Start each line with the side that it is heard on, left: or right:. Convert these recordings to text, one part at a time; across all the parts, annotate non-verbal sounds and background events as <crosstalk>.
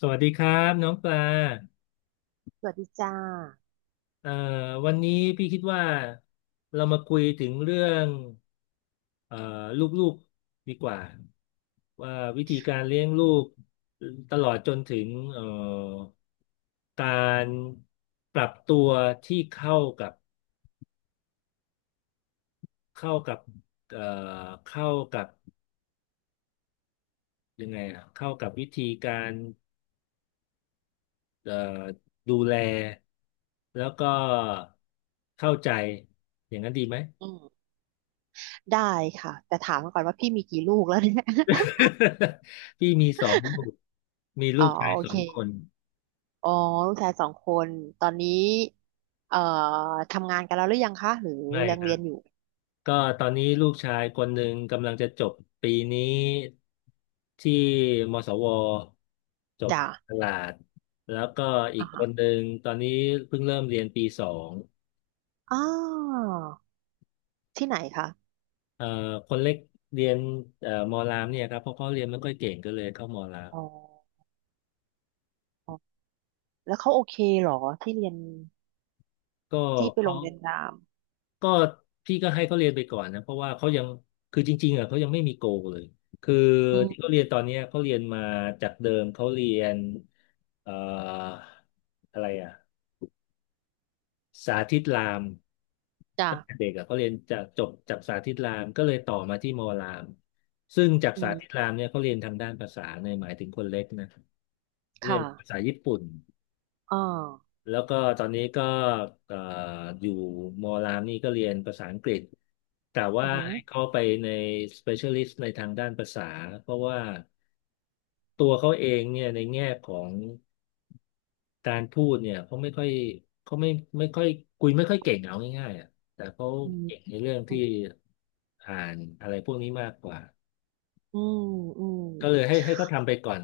left: สวัสดีครับน้องปลา
right: สวัสดีจ้า
left: เอ่อวันนี้พี่คิดว่าเรามาคุยถึงเรื่องเอ่อลูกๆดีกว่าว่าวิธีการเลี้ยงลูกตลอดจนถึงการปรับตัวที่เข้ากับเข้ากับเอ่อเข้ากับยังไงอะเข้ากับวิธีการเอ่อดูแลแล้วก็เข้าใจอย่างนั้นดีไหม
right: อืมได้ค่ะ แต่ถามก่อนว่าพี่มีกี่ลูกแล้วเนี่ย
left: <laughs> พี่มีสองลูกมี
right: <laughs>
left: ลู
right: อ๋อ
left: กชาย
right: โอ
left: สอ
right: เค
left: งคน
right: อ๋อลูกชายสองคน ตอนนี้ เอ่อทำงานกันแล้วหรือยังคะ หรือ
left: ไม่
right: ยัง
left: ครั
right: เรีย
left: บ
right: นอยู่
left: ก็ตอนนี้ลูกชายคนหนึ่งกำลังจะจบปีนี้ที่มศวจบ
right: จ้า
left: ตลาด แล้วก็อี
right: อ่า
left: กค
right: ฮะ
left: นหนึ่งตอนนี้เพิ่งเริ่มเรียนปีสอง
right: อ้าวที่ไหนคะ
left: เอ่อคนเล็กเรียนมอรามเนี่ยครับเพราะเขาเรียนไม่ค่อยเก่งก็เลยเข้ามอราม
right: อ๋ออ๋อแล้วเขาโอเคเหรอที่เรียน
left: ก็
right: ที่ไปโร
left: เขา
right: งเรียนราม
left: ก็พี่ก็ให้เขาเรียนไปก่อนนะเพราะว่าเขายังคือจริงๆอ่ะเขายังไม่มีโกเลยคือ
right: อื
left: ที่
right: ม
left: เขาเรียนตอนเนี้ยเขาเรียนมาจากเดิมเขาเรียนเอ่ออะไรอ่ะสาธิตราม
right: จ้า
left: ตั้งแต่เด็กอ่ะเขาเรียนจากจบจากสาธิตรามก็เลยต่อมาที่มอรามซึ่งจาก
right: อื
left: สาธิต
right: ม
left: รามเนี่ยเขาเรียนทางด้านภาษาในยหมายถึงคนเล็กนะเรีย
right: ค่ะ
left: นภาษาญี่ปุ่น
right: อ่า
left: แล้วก็ตอนนี้ก็เอ่ออยู่มอรามนี่ก็เรียนภาษาอังกฤษแต่
right: อื
left: ว่า
right: อหือ
left: ให้เข้าไปใน specialist ในทางด้านภาษาเพราะว่าตัวเขาเองเนี่ยในแง่ของการพูดเนี่ยเขาไม่ค่อยเขาไม่ไม่ค่อยคุยไม่ค่อยเก่งเอาง่ายๆอ่ะแต่เขา
right: อืม
left: เก่งในเรื่อง
right: อื
left: ที่
right: ม
left: อ่านอะไรพวกนี้มากกว่า
right: อืม อืม
left: ก็เลยให้เขาทำไปก่อน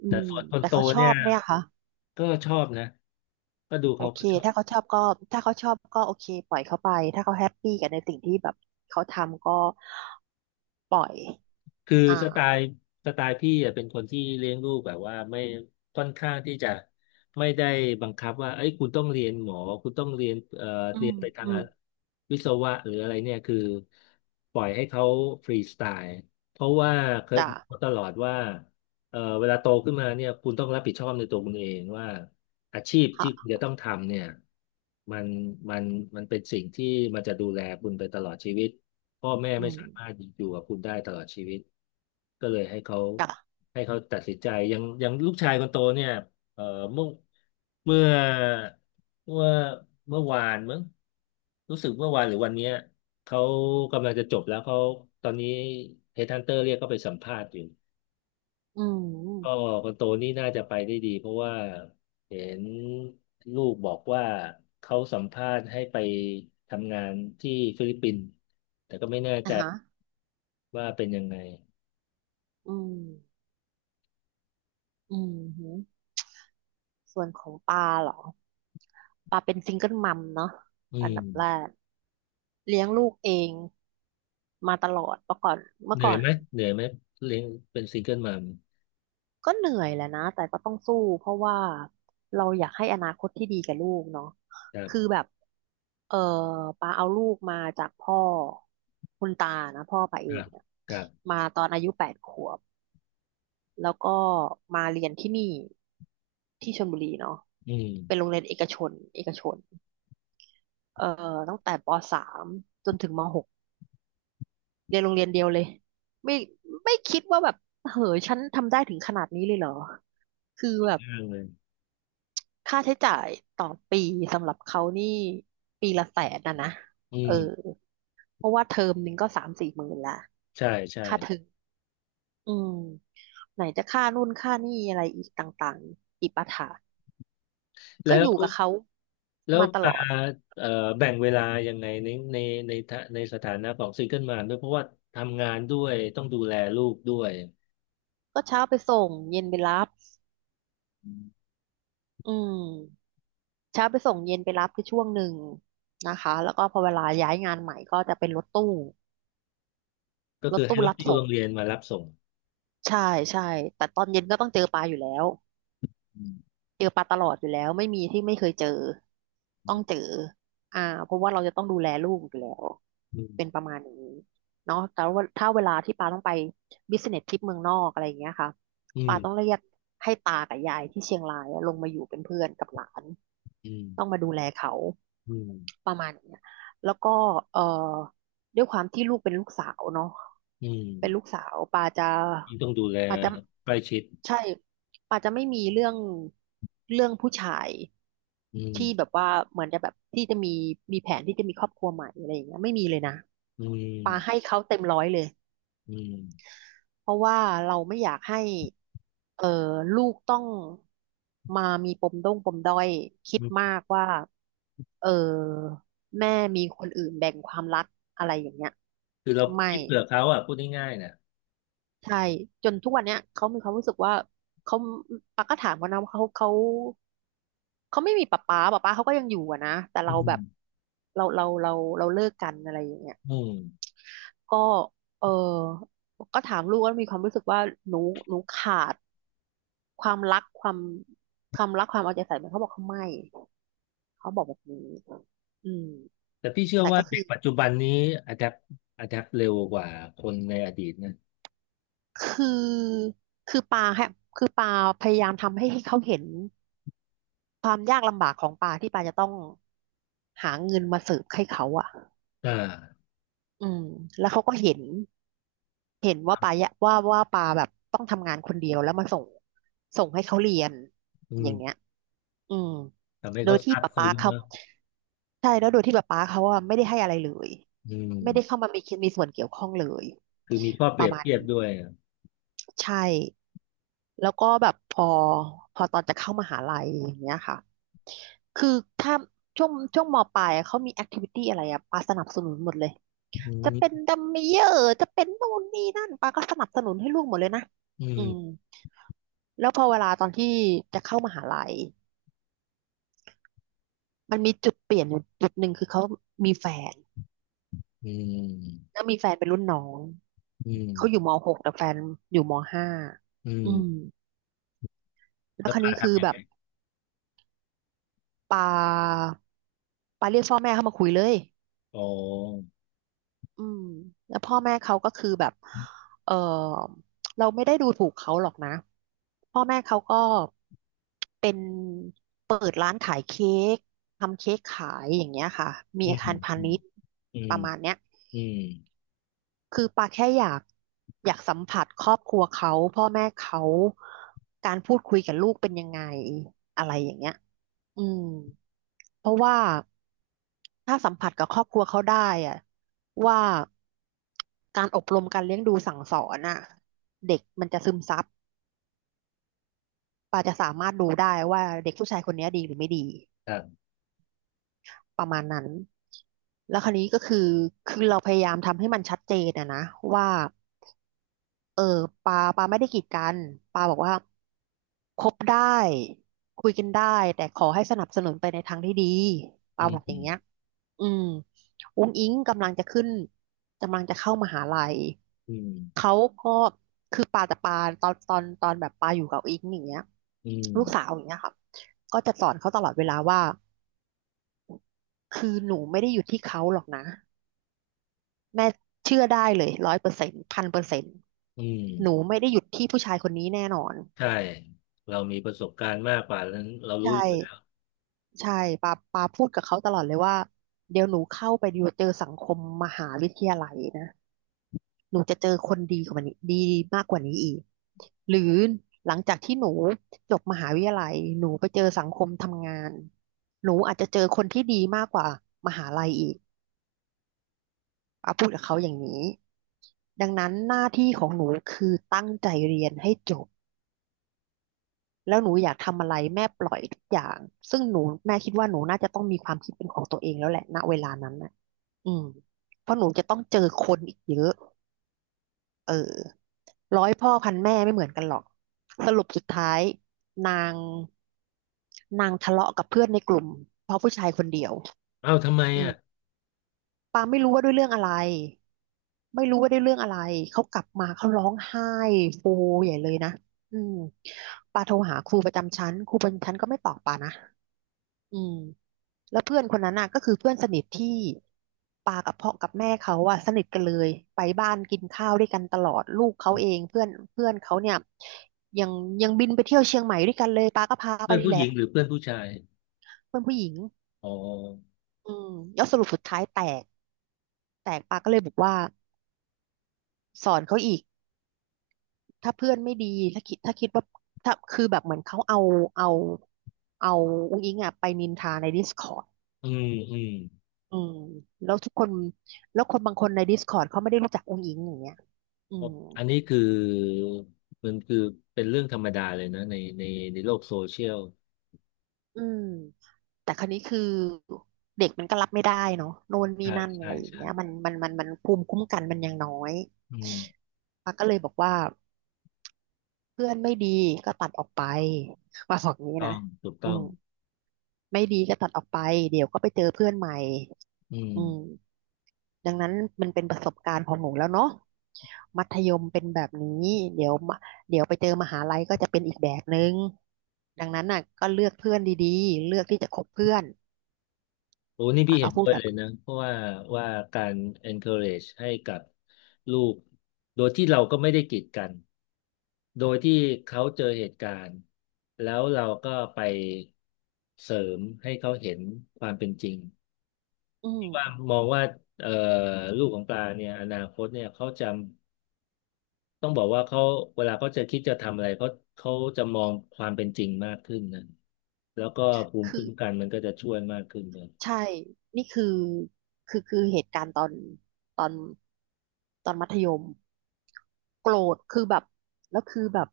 right: อื
left: แต่
right: ม
left: ส่วนคน
right: แต่
left: โต
right: เขาชอ
left: เนี่ย
right: บไหมอะคะ
left: ก็ชอบนะก็ดู
right: โอ
left: เขา
right: เค
left: ก็ชอบ
right: ถ้าเขาชอบก็ถ้าเขาชอบก็โอเคปล่อยเขาไป ถ้าเขาแฮปปี้กับในสิ่งที่แบบเขาทำก็ปล่อย
left: คือ
right: อ่า
left: สไตล์สไตล์พี่อะเป็นคนที่เลี้ยงลูกแบบว่าไม่ค่อนข้างที่จะไม่ได้บังคับว่าเอ้ยคุณต้องเรียนหมอคุณต้องเรียน
right: อื
left: เรี
right: ม
left: ยนไปทา
right: อื
left: ง
right: ม
left: วิศวะหรืออะไรเนี่ยคือปล่อยให้เขาฟรีสไตล์เพราะว่าเคย
right: จ้ะ
left: บอกเขาตลอดว่า เวลาโตขึ้นมาเนี่ยคุณต้องรับผิดชอบในตัวคุณเองว่าอาชีพที่คุณ
right: ค่ะ
left: จะต้องทำเนี่ยมันมันมันเป็นสิ่งที่มันจะดูแลคุณไปตลอดชีวิตพ่อแม่
right: อื
left: ไม่
right: ม
left: สามารถอยู่กับคุณได้ตลอดชีวิตก็เลย
right: จ้ะ
left: ให้เขาตัดสินใจอย่างอย่างลูกชายคนโตเนี่ยเอ่อเมื่อเมื่อเมื่อเมื่อวานมั้งรู้สึกเมื่อวานหรือวันเนี้ยเขากำลังจะจบแล้วเขาตอนนี้เฮดฮันเตอร์เรียกเขาไปสัมภาษณ์อยู่
right: อื
left: ก็
right: ม
left: คนโตนี่น่าจะไปได้ดีเพราะว่าเห็นลูกบอกว่าเขาสัมภาษณ์ให้ไปทำงานที่ฟิลิปปินส์แต่ก็ไม่แน่
right: อ่ะ
left: ใจ
right: ฮะ
left: ว่าเป็นยังไง
right: อืม อืมหือส่วนของปลาเหรอปลาเป็นซิงเกิลมัมเนาะ
left: อื
right: อันดั
left: ม
right: บแรกเลี้ยงลูกเองมาตลอดเมื่อก่อนเมื่อ
left: เหนื่
right: ก่
left: อ
right: อ
left: ย
right: น
left: ไหมเหนื่อยไหมเลี้ยงเป็นซิงเกิลมัม
right: ก็เหนื่อยแหละนะแต่ก็ต้องสู้เพราะว่าเราอยากให้อนาคตที่ดีกับลูกเนาะ
left: ครั
right: คือ
left: บ
right: แบบเออปาเอาลูกมาจากพ่อคุณตานะพ่อปา
left: ค
right: เอง
left: รับ
right: เนี่ย
left: ครับ
right: มาตอนอายุ8 ขวบแล้วก็มาเรียนที่นี่ที่ชลบุรีเนาะ
left: อื
right: เป็นโร
left: ม
right: งเรียนเอกชนเอกชนเอ่ตั้งแต่ป.3จนถึงมหกเรียนโรงเรียนเดียวเลยไม่ไม่คิดว่าแบบเหอฉันทำได้ถึงขนาดนี้เลยเหรอคือแบบ
left: ยากเลย
right: ค่าใช้จ่ายต่อปีสำหรับเขานี่ปีละ 100,000นะนะ
left: อื
right: เออ
left: ม
right: เพราะว่าเทอมหนึ่งก็3-4 หมื่นละ
left: ใช่ใช่
right: ค่าเทอมอืมไหนจะค่านู่นค่านี่อะไรอีกต่างๆอีกปะถะก็
left: แล้
right: อยู่
left: ว
right: กับเขา
left: แล้ว
right: มาตล
left: ปา
right: อด
left: เอ่อแบ่งเวลายังไงในสถานะของซิงเกิลมัมด้วยเพราะว่าทำงานด้วยต้องดูแลลูกด้วย
right: ก็เช้าไปส่งเย็นไปรับอืมเช้าไปส่งเย็นไปรับคือช่วงหนึ่งนะคะแล้วก็พอเวลาย้ายงานใหม่ก็จะเป็นรถตู้
left: ก็
right: รถ
left: คือให้
right: ตู้
left: รถ
right: รับ
left: ที่
right: ส่ง
left: โรงเรียนมารับส่ง
right: ใช่ใช่ แต่ตอนเย็นก็ต้องเจอปลาอยู่แล้ว
left: อืม
right: เจอปลาตลอดอยู่แล้วไม่มีที่ไม่เคยเจอต้องเจออ่าเพราะว่าเราจะต้องดูแลลูกอยู่แล้ว
left: อื
right: เป็น
left: ม
right: ประมาณนี้เนาะแต่ว่าถ้าเวลาที่ปาต้องไปบิสเนสทริปเมืองนอกอะไรอย่างเงี้ยค่ะ
left: อืม
right: ปาต้องเรียกให้ตากับยายที่เชียงรายอะลงมาอยู่เป็นเพื่อนกับหลาน
left: อืม
right: ต้องมาดูแลเขา
left: อืม
right: ประมาณเนี้ยแล้วก็เอ่อด้วยความที่ลูกเป็นลูกสาวเนาะ
left: อืม
right: เป็นลูกสาวปาจะ
left: ยิ่งต้องดูแล
right: ปาจะ
left: ใกล้ชิด
right: ใช่ปาจะไม่มีเรื่องผู้ชาย
left: อืม
right: ที่แบบว่าเหมือนจะแบบที่จะมีแผนที่จะมีครอบครัวใหม่อะไรอย่างเงี้ยไม่มีเลยนะ
left: อืม
right: ปาให้เขาเต็มร้อยเลย
left: อืม
right: เพราะว่าเราไม่อยากให้เอ่อลูกต้องมามีปมด้งปมด้อยคิด
left: อื
right: มา
left: ม
right: กว่าเออแม่มีคนอื่นแบ่งความรักอะไรอย่างเงี้ย
left: คือเรา
right: ไม่
left: คิดเผื่อเขาอ่ะพูดง่ายๆนะ
right: ใช่จนทุกวันเนี้ยเขามีความรู้สึกว่าเขาปักก็ถามเขานะว่าเขาไม่มีป๊าเขาก็ยังอยู่อะนะแต่
left: อื
right: เราแบบ
left: ม
right: เราเราเราเราเลิกกันอะไรอย่างเงี้ย
left: อืม
right: ก็เออก็ถามลูกว่ามีความรู้สึกว่าหนูหนูขาด ความรักความความรักความเอาใจใส่มันเขาบอกเขาไม่เขาบอกแบบนี้อืม
left: แต่พี่เชื่อ
right: แต่
left: ว่า
right: ก็
left: เด็กปัจจุบันนี้อะแดปอะแดปเร็วกว่าคนในอดีตนะ
right: คือคือปาฮะคือปาพยายามทำให้เขาเห็นความยากลำบากของปาที่ปาจะต้องหาเงินมาเสิร์ฟให้เขาอ่ะ
left: อ่า
right: อืมแล้วเขาก็เห็นว่าปายะว่าปาแบบต้องทำงานคนเดียวแล้วมาส่งให้เขาเรียน
left: อื
right: อย่างเงี้ย
left: ม
right: อืม
left: ทำให้
right: โดย
left: เขา
right: ที่
left: ซาบ
right: ป๊าป๊า
left: ซึ้ง
right: เขา
left: มาก
right: ใช่แล้วโดยที่ป๊าป๊าเขาอ่ะไม่ได้ให้อะไรเลย
left: อืม
right: ไม่ได้เข้ามามีส่วนเกี่ยวข้องเลย
left: คือมีข้อเป
right: ประ
left: รียบ
right: มาณ
left: เทีย
right: นี้
left: บด้วยอะ
right: ใช่แล้วก็แบบพอตอนจะเข้ามหาลัยอย่างเงี้ยค่ะคือถ้าช่วงมปลายอะเขามีแอคทิวิตี้อะไรอะปาสนับสนุนหมดเลย
left: อื
right: จะเป็น
left: ม
right: ดัมเมเยอร์จะเป็นนู่นนี่นั่นปาก็สนับสนุนให้ลูกหมดเลยนะ
left: อื
right: อืม
left: ม
right: แล้วพอเวลาตอนที่จะเข้ามหาลัย มันมีจุดเปลี่ยนอยู่จุดหนึ่งคือเขามีแฟน
left: อืม
right: แล้วมีแฟนเป็นรุ่นน้อง
left: อืม
right: เขาอยู่มหกแต่แฟนอยู่ม.5
left: อื
right: อื
left: ม
right: มแล้ว
left: แล้
right: ค
left: ว
right: ราว
left: ปา
right: นี้คือ
left: ทำยั
right: แบ
left: งไง
right: บปาปาเรียกพ่อแม่เข้ามาคุยเลย
left: อ๋อ
right: อืมแล้วพ่อแม่เขาก็คือแบบเออเราไม่ได้ดูถูกเขาหรอกนะพ่อแม่เขาก็เป็นเค้กทำเค้กขายอย่างเงี้ยค่ะมี
left: อืม
right: อา
left: อ
right: คารพา
left: ื
right: ณิ
left: ม
right: ชย์
left: อื
right: ป
left: ม
right: ระมาณเนี้ย
left: อืม
right: คือปาแค่อยากสัมผัสครอบครัวเขาพ่อแม่เขาการพูดคุยกับลูกเป็นยังไงอะไรอย่างเงี้ยอืมเพราะว่าถ้าสัมผัสกับครอบครัวเขาได้อะว่าการอบรมการเลี้ยงดูสั่งสอนน่ะเด็กมันจะซึมซับปาจะสามารถดูได้ว่าเด็กผู้ชายคนเนี้ยดีหรือไม่ดี
left: ครับ
right: ประมาณนั้นแล้วคราวนี้ก็คือคือเราพยายามทำให้มันชัดเจนอะนะว่า เออปาไม่ได้กีดกันปาบอกว่าคบได้คุยกันได้แต่ขอให้สนับสนุนไปในทางที่ดีปา
left: อื
right: บอกอย่าง
left: ม
right: เงี้ยอืมอุ้งอิงกำลังจะขึ้นกำลังจะเข้ามหาลัย
left: อืม
right: เขาก็คือปาตอนแบบปาอยู่กับอิงอย่างเงี้ย
left: อืม
right: ลูกสาวอย่างเงี้ยค่ะก็จะสอนเขาตลอดเวลาว่าคือหนูไม่ได้อยู่ที่เขาหรอกนะแม่เชื่อได้เลย100%1000%
left: อืมอื
right: หนู
left: ม
right: ไม่ได้หยุดที่ผู้ชายคนนี้แน่นอน
left: ใช่ เรามีประสบการณ์มากกว่านั้นเรารู้
right: ใช่
left: อยู่แล้ว
right: ใช่ปาพูดกับเขาตลอดเลยว่าเดี๋ยวหนูเข้าไปอยู่เจอสังคมมหาวิทยาลัยนะหนูจะเจอคนดีกว่านี้ดีมากกว่านี้อีกหรือหลังจากที่หนูจบมหาวิทยาลัยหนูไปเจอสังคมทำงานหนูอาจจะเจอคนที่ดีมากกว่ามหาลัยอีกปาพูดกับเขาอย่างนี้ดังนั้นหน้าที่ของหนูคือตั้งใจเรียนให้จบ แล้วหนูอยากทำอะไรแม่ปล่อยทุกอย่าง ซึ่งหนูแม่คิดว่าหนูน่าจะต้องมีความคิดเป็นของตัวเองแล้วแหละณเวลานั้นนะอืมเพราะหนูจะต้องเจอคนอีกเยอะเออร้อยพ่อพันแม่ไม่เหมือนกันหรอก สรุปสุดท้ายนางนางทะเลาะกับเพื่อนในกลุ่มเพราะผู้ชายคนเดียว
left: เอ้าทำไม
right: อืม
left: อ่ะ
right: ปาไม่รู้ว่าด้วยเรื่องอะไร ไม่รู้ว่าด้วยเรื่องอะไร เขากลับมาเขาร้องไห้โฮใหญ่เลยนะอืมปาโทรหาครูประจำชั้นครูประจำชั้นก็ไม่ตอบปานะ อืมแล้วเพื่อนคนนั้นน่ะก็คือเพื่อนสนิทที่ปากับพ่อกับแม่เขาอะสนิทกันเลยไปบ้านกินข้าวด้วยกันตลอดลูกเขาเองเพื่อนเพื่อนเขาเนี่ยยังยังบินไปเที่ยวเชียงใหม่ด้วยกันเลยปาก็พาไป
left: เพื่อน
right: นี่
left: ผู้
right: แห
left: ห
right: ละ
left: ญิงหรือเพื่อนผู้ชาย
right: เพื่อนผู้หญิง
left: อ๋อ
right: อืมแล้วสรุปสุดท้ายแตกแตกปาก็เลยบอกว่าสอนเขาอีกถ้าเพื่อนไม่ดีถ้าคิดว่าถ้าคือแบบเหมือนเขาเอาเอาเอาอุ้งอิงอะไปนินทาใน Discord
left: อืมอืม
right: อืมแล้วทุกคนแล้วคนบางคนใน Discord เขาไม่ได้รู้จักองค์หญิงอย่างเงี้ยอืม
left: อันนี้คือมันคือเป็นเรื่องธรรมดาเลยนะในโลกโซเชียล
right: อืมแต่คราวนี้คือเด็กมันก็รับไม่ได้เนาะโน่นนี่
left: ใช่
right: นั่นอะ
left: ใช่
right: ไรอย่าง
left: ใช่
right: เงี้ยมันภูมิคุ้มกันมันยังน้อย
left: อืม
right: ป้าก็เลยบอกว่าเพื่อนไม่ดีก็ตัดออกไปว่าบอกงี้
left: ต้
right: นะ
left: องถูก
right: อื
left: ต้อง
right: มไม่ดีก็ตัดออกไปเดี๋ยวก็ไปเจอเพื่อนใหม่
left: อืม
right: อืมดังนั้นมันเป็นประสบการณ์ของหนูแล้วเนาะมัธยมเป็นแบบนี้เดี๋ยวมาเดี๋ยวไปเจอมหาลัยก็จะเป็นอีกแบบนึง ดังนั้นน่ะก็เลือกเพื่อนดีๆเลือกที่จะคบเพื่อน
left: โอ้นี่
right: ป้า
left: พี่
right: ก็
left: เห็น
right: พูด
left: ด้วย
right: แบ
left: เล
right: บ
left: ย
right: นี้
left: นะเพราะว่าว่าการ encourage ให้กับลูกโดยที่เราก็ไม่ได้กีดกันโดยที่เขาเจอเหตุการณ์แล้วเราก็ไปเสริมให้เขาเห็นความเป็นจริง
right: อื
left: ที่ว่า
right: ม
left: มองว่าเอ่อลูกของปลาเนี่ยอนาคตเนี่ยเขาจะต้องบอกว่าเขาเวลาเขาจะคิดจะทำอะไรเขาจะมองความเป็นจริงมากขึ้นนะแล้วก็ภูมิ
right: คือ
left: คุ้มกันมันก็จะช่วยมากขึ้นเลย
right: ใช่นี่คือคือเหตุการณ์ตอนตอนมัธยมโกรธคือแบบแล้วคือแบบ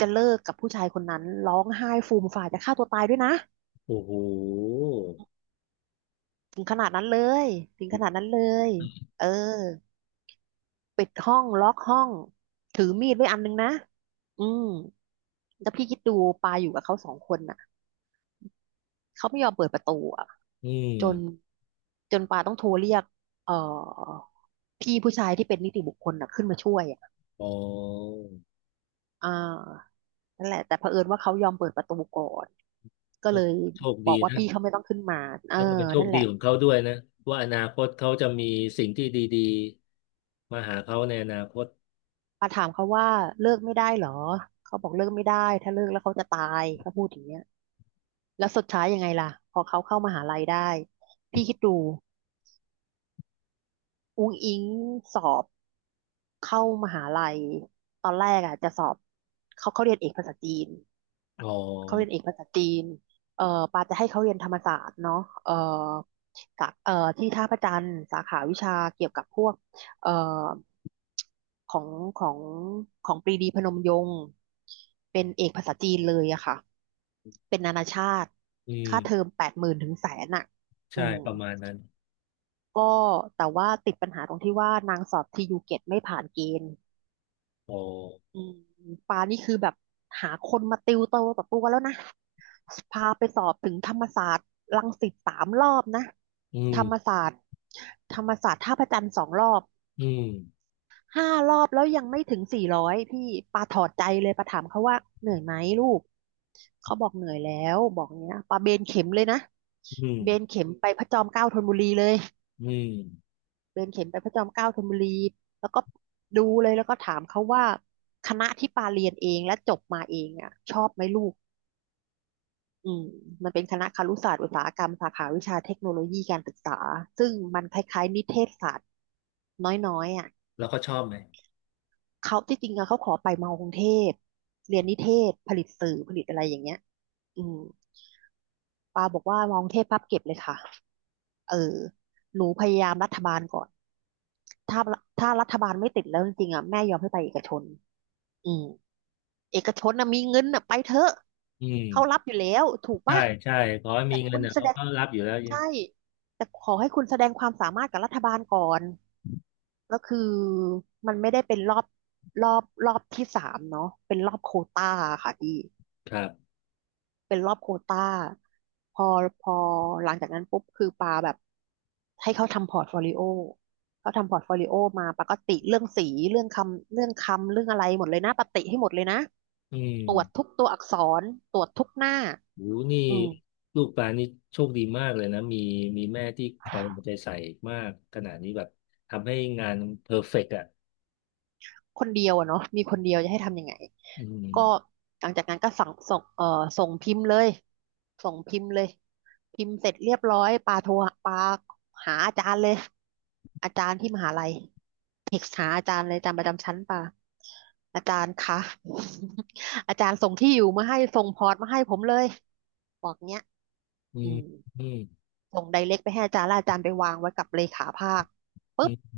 right: จะเลิกกับผู้ชายคนนั้นร้องไห้ฟูมฝ่ายจะฆ่าตัวตายด้วยนะ
left: โอ้โห
right: ถึงขนาดนั้นเลยถึงขนาดนั้นเลยเออปิดห้องล็อกห้องถือมีดไว้อันนึงนะอืมแล้วพี่คิดดูปาอยู่กับเขาสองคนน่ะเขาไม่ยอมเปิดประตูอ่ะ
left: อื
right: จน
left: ม
right: จนปาต้องโทรเรียกเอ่อพี่ผู้ชายที่เป็นนิติบุคคลน่ะขึ้นมาช่วยอ่ะ
left: อ๋อ
right: อ่านั่นแหละแต่เผอิญว่าเขายอมเปิดประตูก่อนก็เล
left: ก็
right: ย
left: โชค
right: บอ
left: ดี
right: กว่า
left: นะ
right: พี่เขาไม่ต้องขึ้นมาเออ
left: แล้วก็เป็นโช
right: นั่
left: ค
right: นแห
left: ดี
right: ละ
left: ของเขาด้วยนะ ว่าอนาคตเขาจะมีสิ่งที่ดีๆ มาหาเขาในอนาคต
right: ปาถามเขาว่าเลิกไม่ได้เหรอเขาบอกเลิกไม่ได้ถ้าเลิกแล้วเขาจะตายเขาพูดอย่างเงี้ยแล้วสุดท้ายยังไงล่ะพอเขาเข้ามหาลัยได้พี่คิดดูอุ้งอิงสอบเข้ามหาลัยตอนแรกอ่ะจะสอบเขาเรียนเอกภาษาจีน
left: อ๋อ
right: เขาเรียนเอกภาษาจีนเอ่อปาจะให้เขาเรียนธรรมศาสตร์เนาะเอ่อสาเอ่อที่ท่าพระจันทร์สาขาวิชาเกี่ยวกับพวกเอ่อของของของปรีดีพนมยงค์เป็นเอกภาษาจีนเลยอะค่ะ เป็นนานาชาติ
left: อื
right: ค่าเทอ
left: ม
right: ม80,000ถึง100,000อะอื
left: ใช่
right: ม
left: ประมาณนั้น
right: ก็แต่ว่าติดปัญหาตรงที่ว่านางสอบTU-GETไม่ผ่านเกณฑ์
left: อ๋อ
right: อืมปานี่คือแบบหาคนมาติวเตอร์กับตัวแล้วนะพาไปสอบถึงธรรมศาสตร์รังสิต3 รอบนะ
left: อื
right: ธร
left: ม
right: รมศาสตร์ธรรมศาสตร์ท่าพระจันทร์2 รอบ
left: อืม
right: 5 รอบแล้วยังไม่ถึง400พี่ปาถอดใจเลยปาถามเขาว่าเหนื่อยไหมลูกเขาบอกเหนื่อยแล้วบอกเนี้ยปาเบนเข็มเลยนะ
left: อืม
right: เบนเข็มไปพระจอมเกล้าธนบุรีเลย
left: อืม
right: เดินเข็นไปพระจอมเกล้าธนบุรีแล้วก็ดูเลยแล้วก็ถามเขาว่าคณะที่ปาเรียนเองและจบมาเองอ่ะชอบไหมลูกอืมมันเป็นคณะครุศาสตร์อุตสาหกรรมสาขาวิชาเทคโนโลยีการศึกษาซึ่งมันคล้ายๆนิเทศศาสตร์น้อยๆอ่ะ
left: แล้วก็ชอบไหม
right: เขาที่จริงอะเขาขอไปมอกรุงเทพเรียนนิเทศผลิตสื่อผลิตอะไรอย่างเงี้ยอืมปาบอกว่ามอกรุงเทพพับเก็บเลยค่ะเออหนูพยายามรัฐบาลก่อนถ้าถ้ารัฐบาลไม่ติดแล้วจริงๆอ่ะแม่ยอมให้ไปเอกชนอืม เอกชนนะมีเงินนะไปเถอะ
left: อืม
right: เขารับอยู่แล้วถูก
left: ใช่
right: ปะ
left: ใช่ขอให้
right: แต่
left: มีเงิ
right: คุ
left: น
right: ณ
left: เนี่ย
right: แส
left: เขา
right: ดง
left: ก็รับอยู่แล้ว
right: ใช่แต่ขอให้คุณแสดงความสามารถกับรัฐบาลก่อนแล้วคือมันไม่ได้เป็นรอบรอบที่สามเนาะเป็นรอบโควต้าค่ะพี่
left: ครับ
right: เป็นรอบโควต้าพอพอหลังจากนั้นปุ๊บคือปาแบบให้เขาทำพอร์ตโฟลิโอเขาทำพอร์ตโฟลิโอมาปาก็ติเรื่องสีเรื่องคำเรื่องอะไรหมดเลยนะปาติให้หมดเลยนะ
left: อืม
right: ตรวจทุกตัวอักษรตรวจทุกหน้า
left: หนูนี่
right: อืม
left: ลูกปลานี่โชคดีมากเลยนะ มีแม่ที่คอยเอาใจใส่มากขนาดนี้แบบทำให้งานเพอร์เฟกต์อ่ะ
right: คนเดียวอะเนาะมีคนเดียวจะให้ทำยังไง
left: อื
right: ก็
left: ม
right: หลังจากนั้นก็สั่งส่งส่งพิมพ์เลยส่งพิมพ์เลยพิมพ์เสร็จเรียบร้อยปาโทรปาหาอาจารย์เลยอาจารย์ที่มหาลัย เอกหาอาจารย์เลยอาจารย์ประจำชั้นป่ะอาจารย์คะ <laughs> อาจารย์ส่งที่อยู่มาให้ส่งพอร์ตมาให้ผมเลยบอกเนี้ย
left: อื
right: อื
left: ม
right: ม
left: อืม
right: ส่งไดเรกไปให้อาจารย์แล้วอาจารย์ไปวางไว้กับเลขาภาคปุ๊บ
left: อืม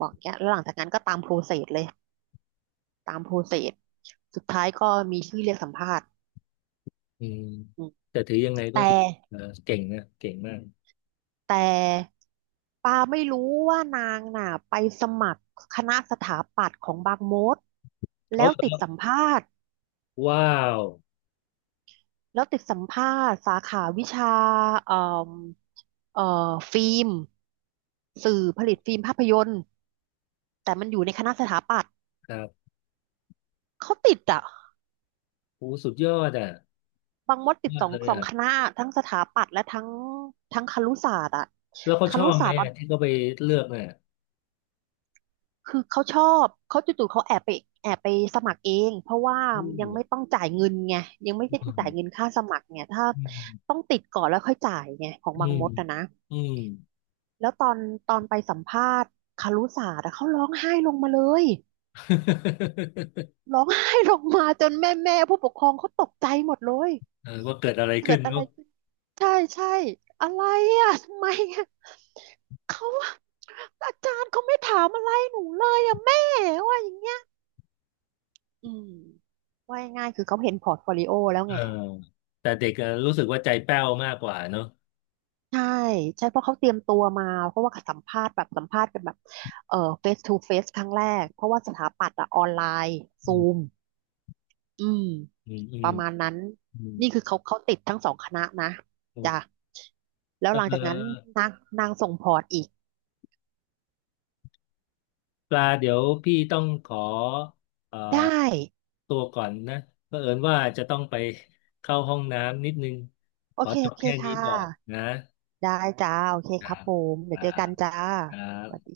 right: บอกเนี้ยแล้วหลังจากนั้นก็ตามโปรเซสเลยตามโปรเซสสุดท้ายก็มีชื่อเรียกสัมภาษณ์
left: อืม
right: อืม
left: แต่ถือยังไงก็
right: แต่
left: ถือเอ่อเก่งนะ เก่งมาก
right: แต่ปาไม่รู้ว่านางน่ะไปสมัครคณะสถาปัตย์ของบางมด
left: เขา
right: แล้ว
left: แบบ
right: ติด
left: ว่า
right: สัมภาษณ์
left: ว้าว
right: แล้วติดสัมภาษณ์สาขาวิชาเอ่อเอ่อฟิล์มสื่อผลิตฟิล์มภาพยนตร์แต่มันอยู่ในคณะสถาปัตย์
left: ครับ
right: เขาติดอ่ะ
left: โอ้สุดยอดอ่ะ
right: บางมดติด
left: มา
right: ส
left: ก
right: อง
left: เลย
right: สอง
left: อ่ะ
right: คณะทั้งสถาปัตย์และทั้งทั้งครุศาสตร์อ่ะ
left: แล้วเขา
right: ค
left: ชอ
right: รุ
left: บ
right: ศา
left: ไหม
right: สตร์ตอน
left: อ่ะที่เขาไปเลือกเนี่ย
right: คือเขาชอบเขาจู่ๆเขาแอบไปแอบไปสมัครเองเพราะว่า
left: อื
right: ยังไม่ต้องจ่ายเงินไงยังไม่ได้ต้องจ่ายเงินค่าสมัครไงถ้า
left: อื
right: ต้อ
left: ม
right: งติดก่อนแล้วค่อยจ่ายไงของ
left: อื
right: บาง
left: ม
right: มดอะนะ
left: อืมอืม
right: แล้วตอนไปสัมภาษณ์คารุศาสตร์อะเขาร้องไห้ลงมาเลย
left: <laughs>
right: ร้องไห้ลงมาจนแม่ผู้ปกครองเขาตกใจหมดเลย
left: เออว่าเกิดอะไร
right: เกิ
left: ขึ้
right: ด
left: น
right: อะ
left: เน
right: ไร
left: อะ
right: ขึ้นใช่ใช่อะไรอะทำไมอะอาจารย์เขาไม่ถามอะไรหนูเลยอะแม่ว่าอย่างเงี้ยอืมว่าง่ายๆคือเขาเห็นพอร์ตโฟลิโอแล้ว
left: เออ
right: ไง
left: แต่เด็กอะรู้สึกว่าใจแป้วมากกว่าเนอะ
right: ใช่ใช่เพราะเขาเตรียมตัวมาเพราะว่าสัมภาษณ์แบบสัมภาษณ์กันแบบเอ่อเฟสทูเฟสครั้งแรกเพราะว่าสถาปัตย์อะออนไลน์
left: อื
right: ซูม
left: ม
right: อืม
left: อืมอื
right: ป
left: ม
right: ระมาณนั้น
left: อืม
right: นี่คือเขาเขาติดทั้งสองคณะนะจ้ะ
left: โอ
right: แล้
left: เ
right: วหลังจากนั้น
left: ออ
right: นางนางส่งพอร์ตอีก
left: ปลาเดี๋ยวพี่ต้องขอเอ่อ
right: ได้
left: ตัวก่อนนะเผอิญว่าจะต้องไปเข้าห้องน้ำนิดนึง
right: โอ
left: ขอ
right: เค
left: จ
right: โอ
left: บ
right: เค
left: แค่นี้
right: ค่ะ
left: ก่อนนะครับ
right: ได้จ้าโอเค
left: ค
right: ค
left: รั
right: รับ
left: บ
right: ผมเดี๋ยวเจอกันจ้า
left: ครั
right: สวัส
left: บ
right: ดี